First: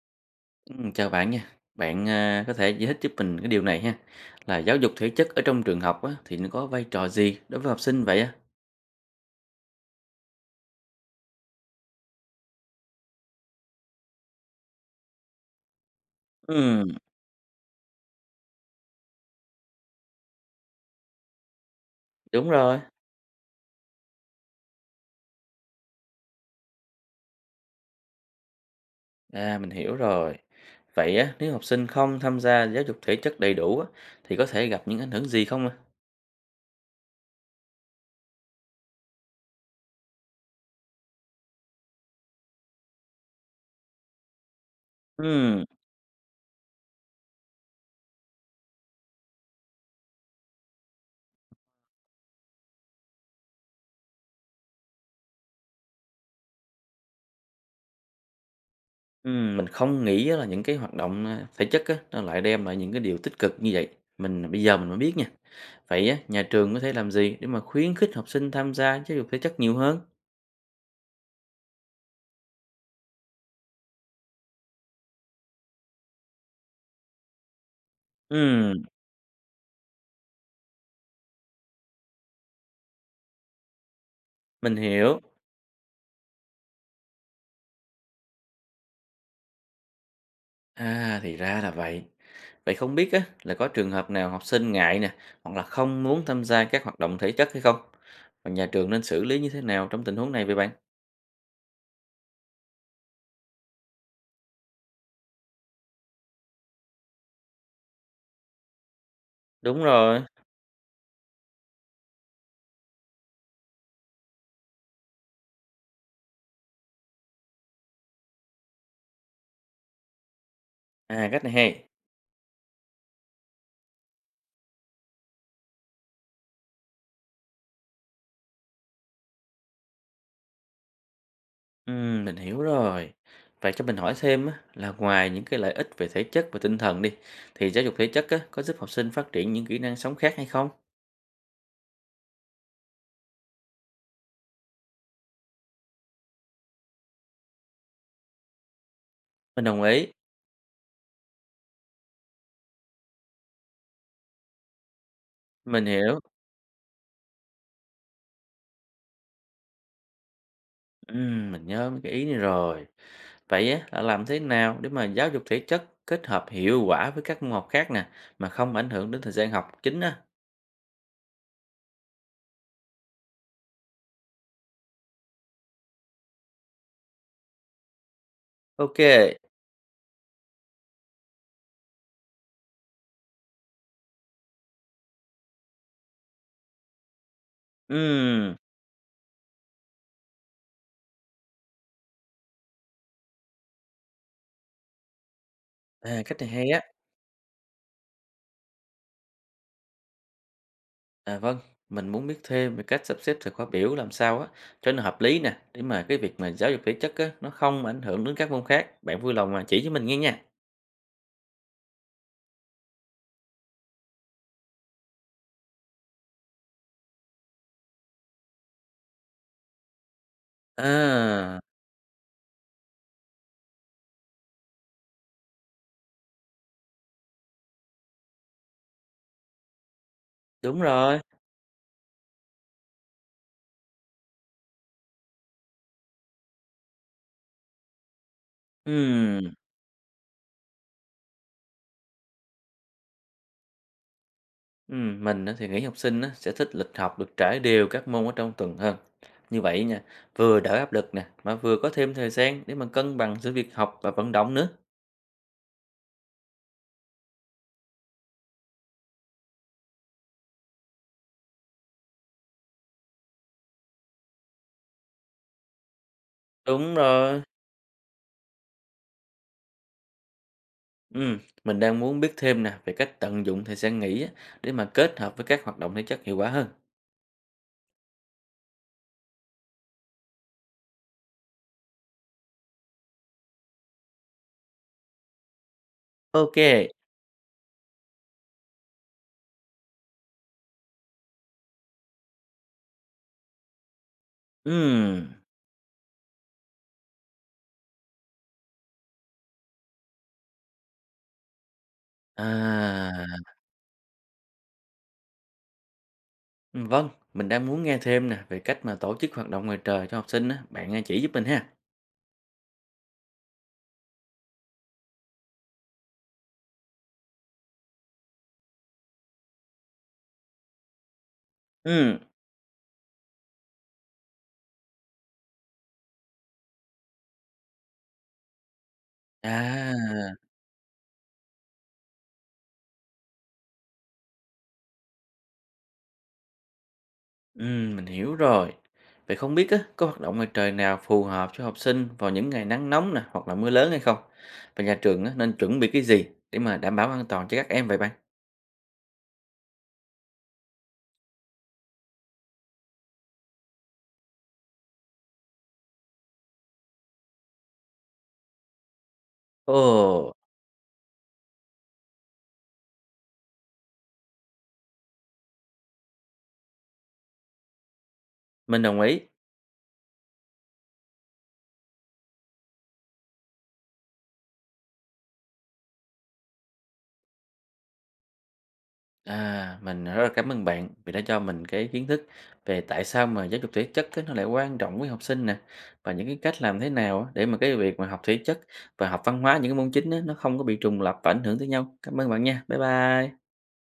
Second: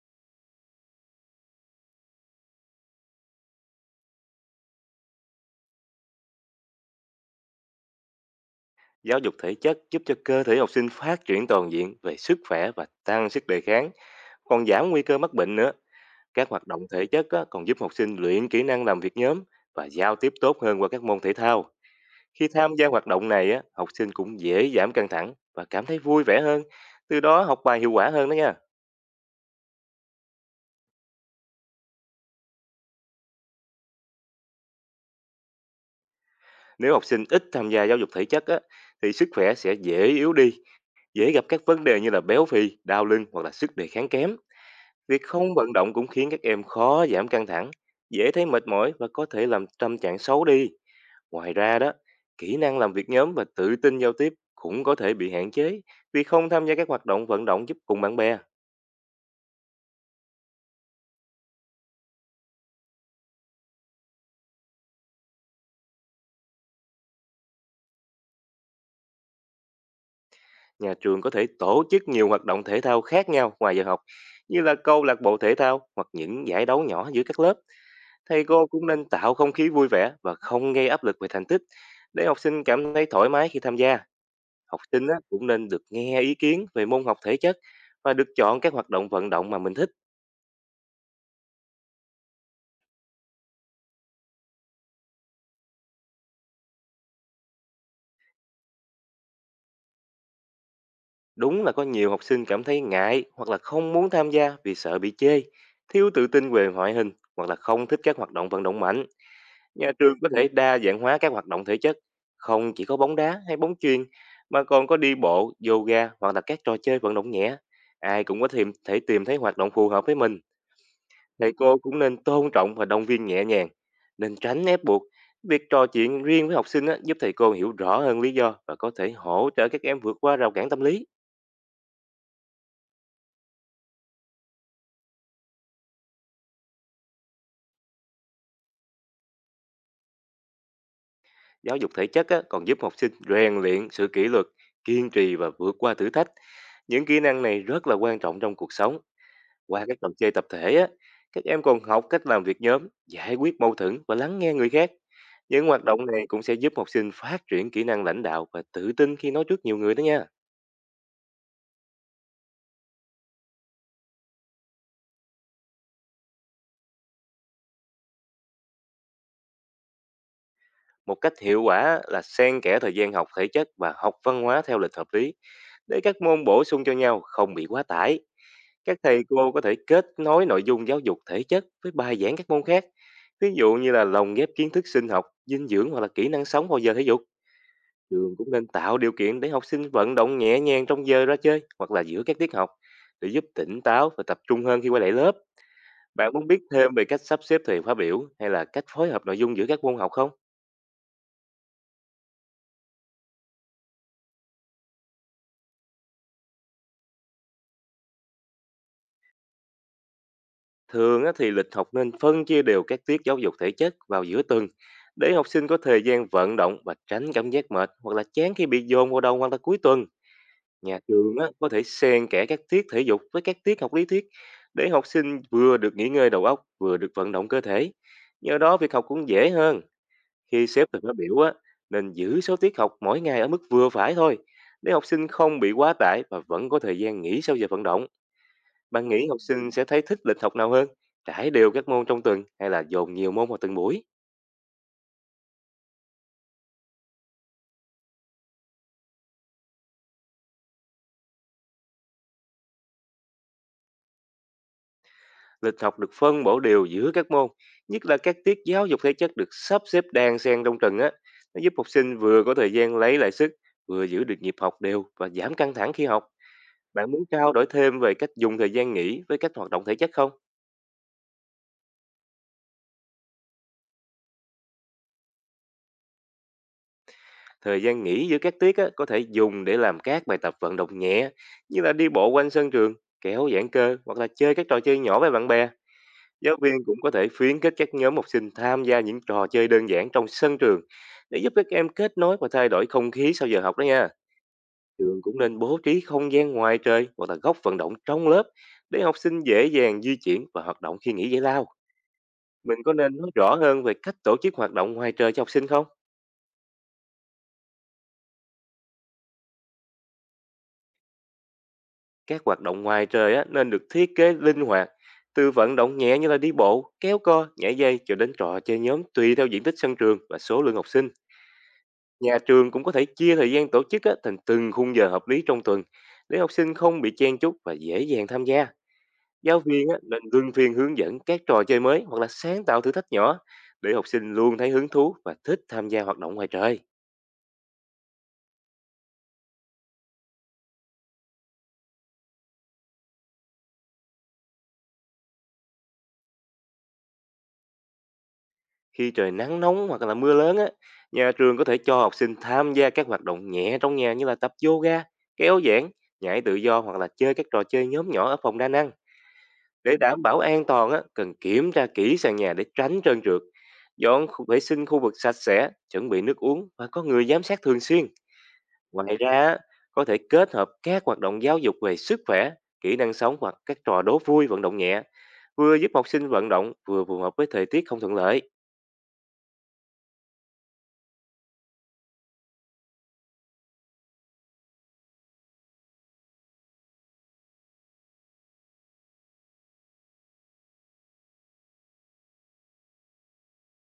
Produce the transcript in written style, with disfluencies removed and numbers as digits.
Chào bạn nha. Bạn à, có thể giải thích giúp mình cái điều này ha. Là giáo dục thể chất ở trong trường học á, thì nó có vai trò gì đối với học sinh vậy á? Giáo dục thể chất giúp cho cơ thể học sinh phát triển toàn diện về sức khỏe và tăng sức đề kháng, còn giảm nguy cơ mắc bệnh nữa. Các hoạt động Ừ, thể chất á, còn giúp học sinh luyện kỹ năng làm việc nhóm và giao tiếp tốt hơn qua các môn thể thao. Khi đúng tham rồi. gia hoạt động này, á, học sinh cũng dễ giảm căng thẳng và cảm thấy vui vẻ hơn, từ đó học bài hiệu quả hơn đó nha. À, mình hiểu rồi. Vậy á, nếu học sinh không tham gia giáo dục thể chất đầy đủ á, thì có thể gặp những ảnh hưởng gì không ạ? Nếu học sinh ít tham gia giáo dục thể chất á, thì sức khỏe sẽ dễ yếu đi, dễ gặp các vấn đề như là béo phì, đau lưng hoặc là sức đề kháng kém. Việc không Ừ, vận động cũng khiến các em khó giảm căng thẳng, dễ thấy mệt mỏi và có thể làm tâm trạng xấu đi. Ngoài ra đó, kỹ năng làm việc nhóm và tự tin giao tiếp cũng có thể bị hạn chế vì không tham gia các hoạt động vận động giúp cùng bạn bè. ừ, mình không nghĩ á là những cái hoạt động thể chất á, nó lại đem lại những cái điều tích cực như vậy. Mình bây giờ mình mới biết nha. Vậy á, nhà trường có thể làm gì để mà khuyến khích học sinh tham gia giáo dục thể chất nhiều hơn? Nhà trường có thể tổ chức nhiều hoạt động thể thao khác nhau ngoài giờ học, như là câu lạc bộ thể thao hoặc những giải đấu nhỏ giữa các lớp. Thầy cô Ừ, cũng nên tạo không khí vui vẻ và không gây áp lực về thành tích để học sinh cảm thấy thoải mái khi tham gia. mình Học sinh á, hiểu. cũng nên được nghe ý kiến về môn học thể chất và được chọn các hoạt động vận động mà mình thích. À, thì ra là vậy. Vậy không biết á, là có trường hợp nào học sinh ngại nè, hoặc là không muốn tham gia các hoạt động thể chất hay không? Và nhà trường nên xử lý như thế nào trong tình huống này vậy bạn? Đúng là có nhiều học sinh cảm thấy ngại hoặc là không muốn tham gia vì sợ bị chê, thiếu tự tin về ngoại hình hoặc là không thích các hoạt động vận động mạnh. Đúng Nhà trường rồi. có thể đa dạng hóa các hoạt động thể chất, không chỉ có bóng đá hay bóng chuyền mà còn có đi bộ, yoga hoặc là các trò chơi vận động nhẹ. Ai cũng có thể tìm thấy hoạt động phù hợp với mình. À, cách Thầy này cô hay. cũng nên tôn trọng và động viên nhẹ nhàng, nên tránh ép buộc. Việc trò chuyện riêng với học sinh á, giúp thầy cô hiểu rõ hơn lý do và có thể hỗ trợ các em vượt qua rào cản tâm lý. Ừ, mình hiểu rồi. Vậy cho mình hỏi thêm á, là ngoài những cái lợi ích về thể chất và tinh thần đi, thì giáo dục thể chất á, có giúp học sinh phát triển những kỹ năng sống khác hay không? Giáo dục thể chất á, còn giúp học sinh rèn luyện sự kỷ luật, kiên trì và vượt qua thử thách. Những kỹ năng này rất là quan trọng trong cuộc sống. Mình đồng Qua các ý. trò chơi tập thể, á, các em còn học cách làm việc nhóm, giải quyết mâu thuẫn và lắng nghe người khác. Những hoạt Mình động hiểu. này cũng sẽ giúp học sinh phát triển kỹ năng lãnh đạo và tự tin khi nói trước nhiều người đó nha. Mình nhớ mấy cái ý này rồi. Vậy á, là làm thế nào để mà giáo dục thể chất kết hợp hiệu quả với các môn học khác nè, mà không ảnh hưởng đến thời gian học chính á? Một cách hiệu quả là xen kẽ thời gian học thể chất và học văn hóa theo lịch hợp lý để các môn bổ sung cho nhau không bị quá tải. Các Ok. thầy cô có thể kết nối nội dung giáo dục thể chất với bài giảng các môn khác. Ví dụ như là lồng ghép kiến thức sinh học, dinh dưỡng hoặc là kỹ năng sống vào giờ thể dục. Trường cũng Ừm, nên tạo điều kiện để học sinh vận động nhẹ nhàng trong giờ ra chơi hoặc là giữa các tiết học để giúp tỉnh táo và tập trung hơn khi quay lại lớp. Bạn cách muốn này biết hay á. thêm về cách sắp xếp thời khóa biểu hay là cách phối hợp nội dung giữa các môn học không? À vâng, mình muốn biết thêm về cách sắp xếp thời khóa biểu làm sao á, cho nó hợp lý nè, để mà cái việc mà giáo dục thể chất á, nó không ảnh hưởng đến các môn khác. Bạn vui lòng mà chỉ cho mình nghe nha. Thường á thì lịch học nên phân chia đều các tiết giáo dục thể chất vào giữa tuần để học sinh có thời gian vận động và tránh cảm giác mệt hoặc là chán khi bị dồn vào đầu hoặc là cuối tuần. Nhà trường á, À, có thể xen kẽ các tiết thể dục với các tiết học lý thuyết để học sinh vừa được nghỉ ngơi đầu óc vừa được vận động cơ thể. Nhờ đó việc học cũng dễ hơn. Khi đúng xếp từng khóa rồi. biểu á, nên giữ số tiết học mỗi ngày ở mức vừa phải thôi để học sinh không bị quá tải và vẫn có thời gian nghỉ sau giờ vận động. Bạn nghĩ học Ừm. sinh sẽ thấy thích lịch học nào hơn? Trải đều các môn trong tuần hay là dồn nhiều môn vào từng buổi? Mình á thì nghĩ học sinh á sẽ thích lịch học được trải đều các môn ở trong tuần hơn. Như vậy nha, vừa đỡ áp lực nè, mà vừa có thêm thời gian để mà cân bằng giữa việc học và vận động nữa. Lịch học được phân bổ đều giữa các môn, nhất là các tiết giáo dục thể chất được sắp xếp đan xen trong tuần á. Nó giúp học sinh vừa có thời gian lấy lại sức, vừa giữ được nhịp học đều và giảm căng thẳng khi học. Đúng Bạn muốn rồi. trao đổi thêm về cách dùng thời gian nghỉ với các hoạt động thể chất không? Ừm, mình đang muốn biết thêm nè về cách tận dụng thời gian nghỉ á, để mà kết hợp với các hoạt động thể chất hiệu quả hơn. Thời gian nghỉ giữa các tiết á, có thể dùng để làm các bài tập vận động nhẹ như là đi bộ quanh sân trường, kéo giãn cơ hoặc là chơi các trò chơi nhỏ với bạn bè. Giáo viên Ok. cũng có thể khuyến khích các nhóm học sinh tham gia những trò chơi đơn giản trong sân trường để giúp các em kết nối và thay đổi không khí sau giờ học đó nha. Trường Ừm. cũng nên bố trí không gian ngoài trời hoặc là góc vận động trong lớp để học sinh dễ dàng di chuyển và hoạt động khi nghỉ giải lao. Mình có nên nói À, rõ hơn về cách tổ chức hoạt động ngoài trời cho học sinh không? vâng, mình đang muốn nghe thêm nè về cách mà tổ chức hoạt động ngoài trời cho học sinh á, bạn à, chỉ giúp mình ha. Các hoạt động ngoài trời á, nên được thiết kế linh hoạt, từ vận động nhẹ như là đi bộ, kéo co, nhảy dây cho đến trò chơi nhóm tùy theo diện tích sân trường và số lượng học sinh. Ừm. Nhà trường cũng có thể chia thời gian tổ chức á, thành từng khung giờ hợp lý trong tuần để học sinh không bị chen chúc và dễ dàng tham gia. Giáo viên á, nên À. luân phiên hướng dẫn các trò chơi mới hoặc là sáng tạo thử thách nhỏ để học sinh luôn thấy hứng thú và thích tham gia hoạt động ngoài trời. Mình hiểu rồi. Vậy không biết á, có hoạt động ngoài trời nào phù hợp cho học sinh vào những ngày nắng nóng nè, hoặc là mưa lớn hay không? Và nhà trường á, nên chuẩn bị cái gì để mà đảm bảo an toàn cho các em vậy bạn? Khi trời nắng nóng hoặc là mưa lớn á, nhà trường có thể cho học sinh tham gia các hoạt động nhẹ trong nhà như là tập yoga, kéo giãn, nhảy tự do hoặc là chơi các trò chơi nhóm nhỏ ở phòng đa năng. Để đảm Ồ, bảo an toàn á, cần kiểm tra kỹ sàn nhà để tránh trơn trượt. Vệ sinh khu vực sạch sẽ, chuẩn bị nước uống và có người giám sát thường xuyên. mình đồng Ngoài ý. ra, á, có thể kết hợp các hoạt động giáo dục về sức khỏe, kỹ năng sống hoặc các trò đố vui vận động nhẹ, vừa giúp học sinh vận động vừa phù hợp với thời tiết không thuận lợi. À, mình rất là cảm ơn bạn vì đã cho mình cái kiến thức về tại sao mà giáo dục thể chất á, nó lại quan trọng với học sinh nè và những cái cách làm thế nào á, để mà cái việc mà học thể chất và học văn hóa những cái môn chính á, nó không có bị trùng lặp và ảnh hưởng tới nhau. Cảm ơn bạn nha. Bye bye.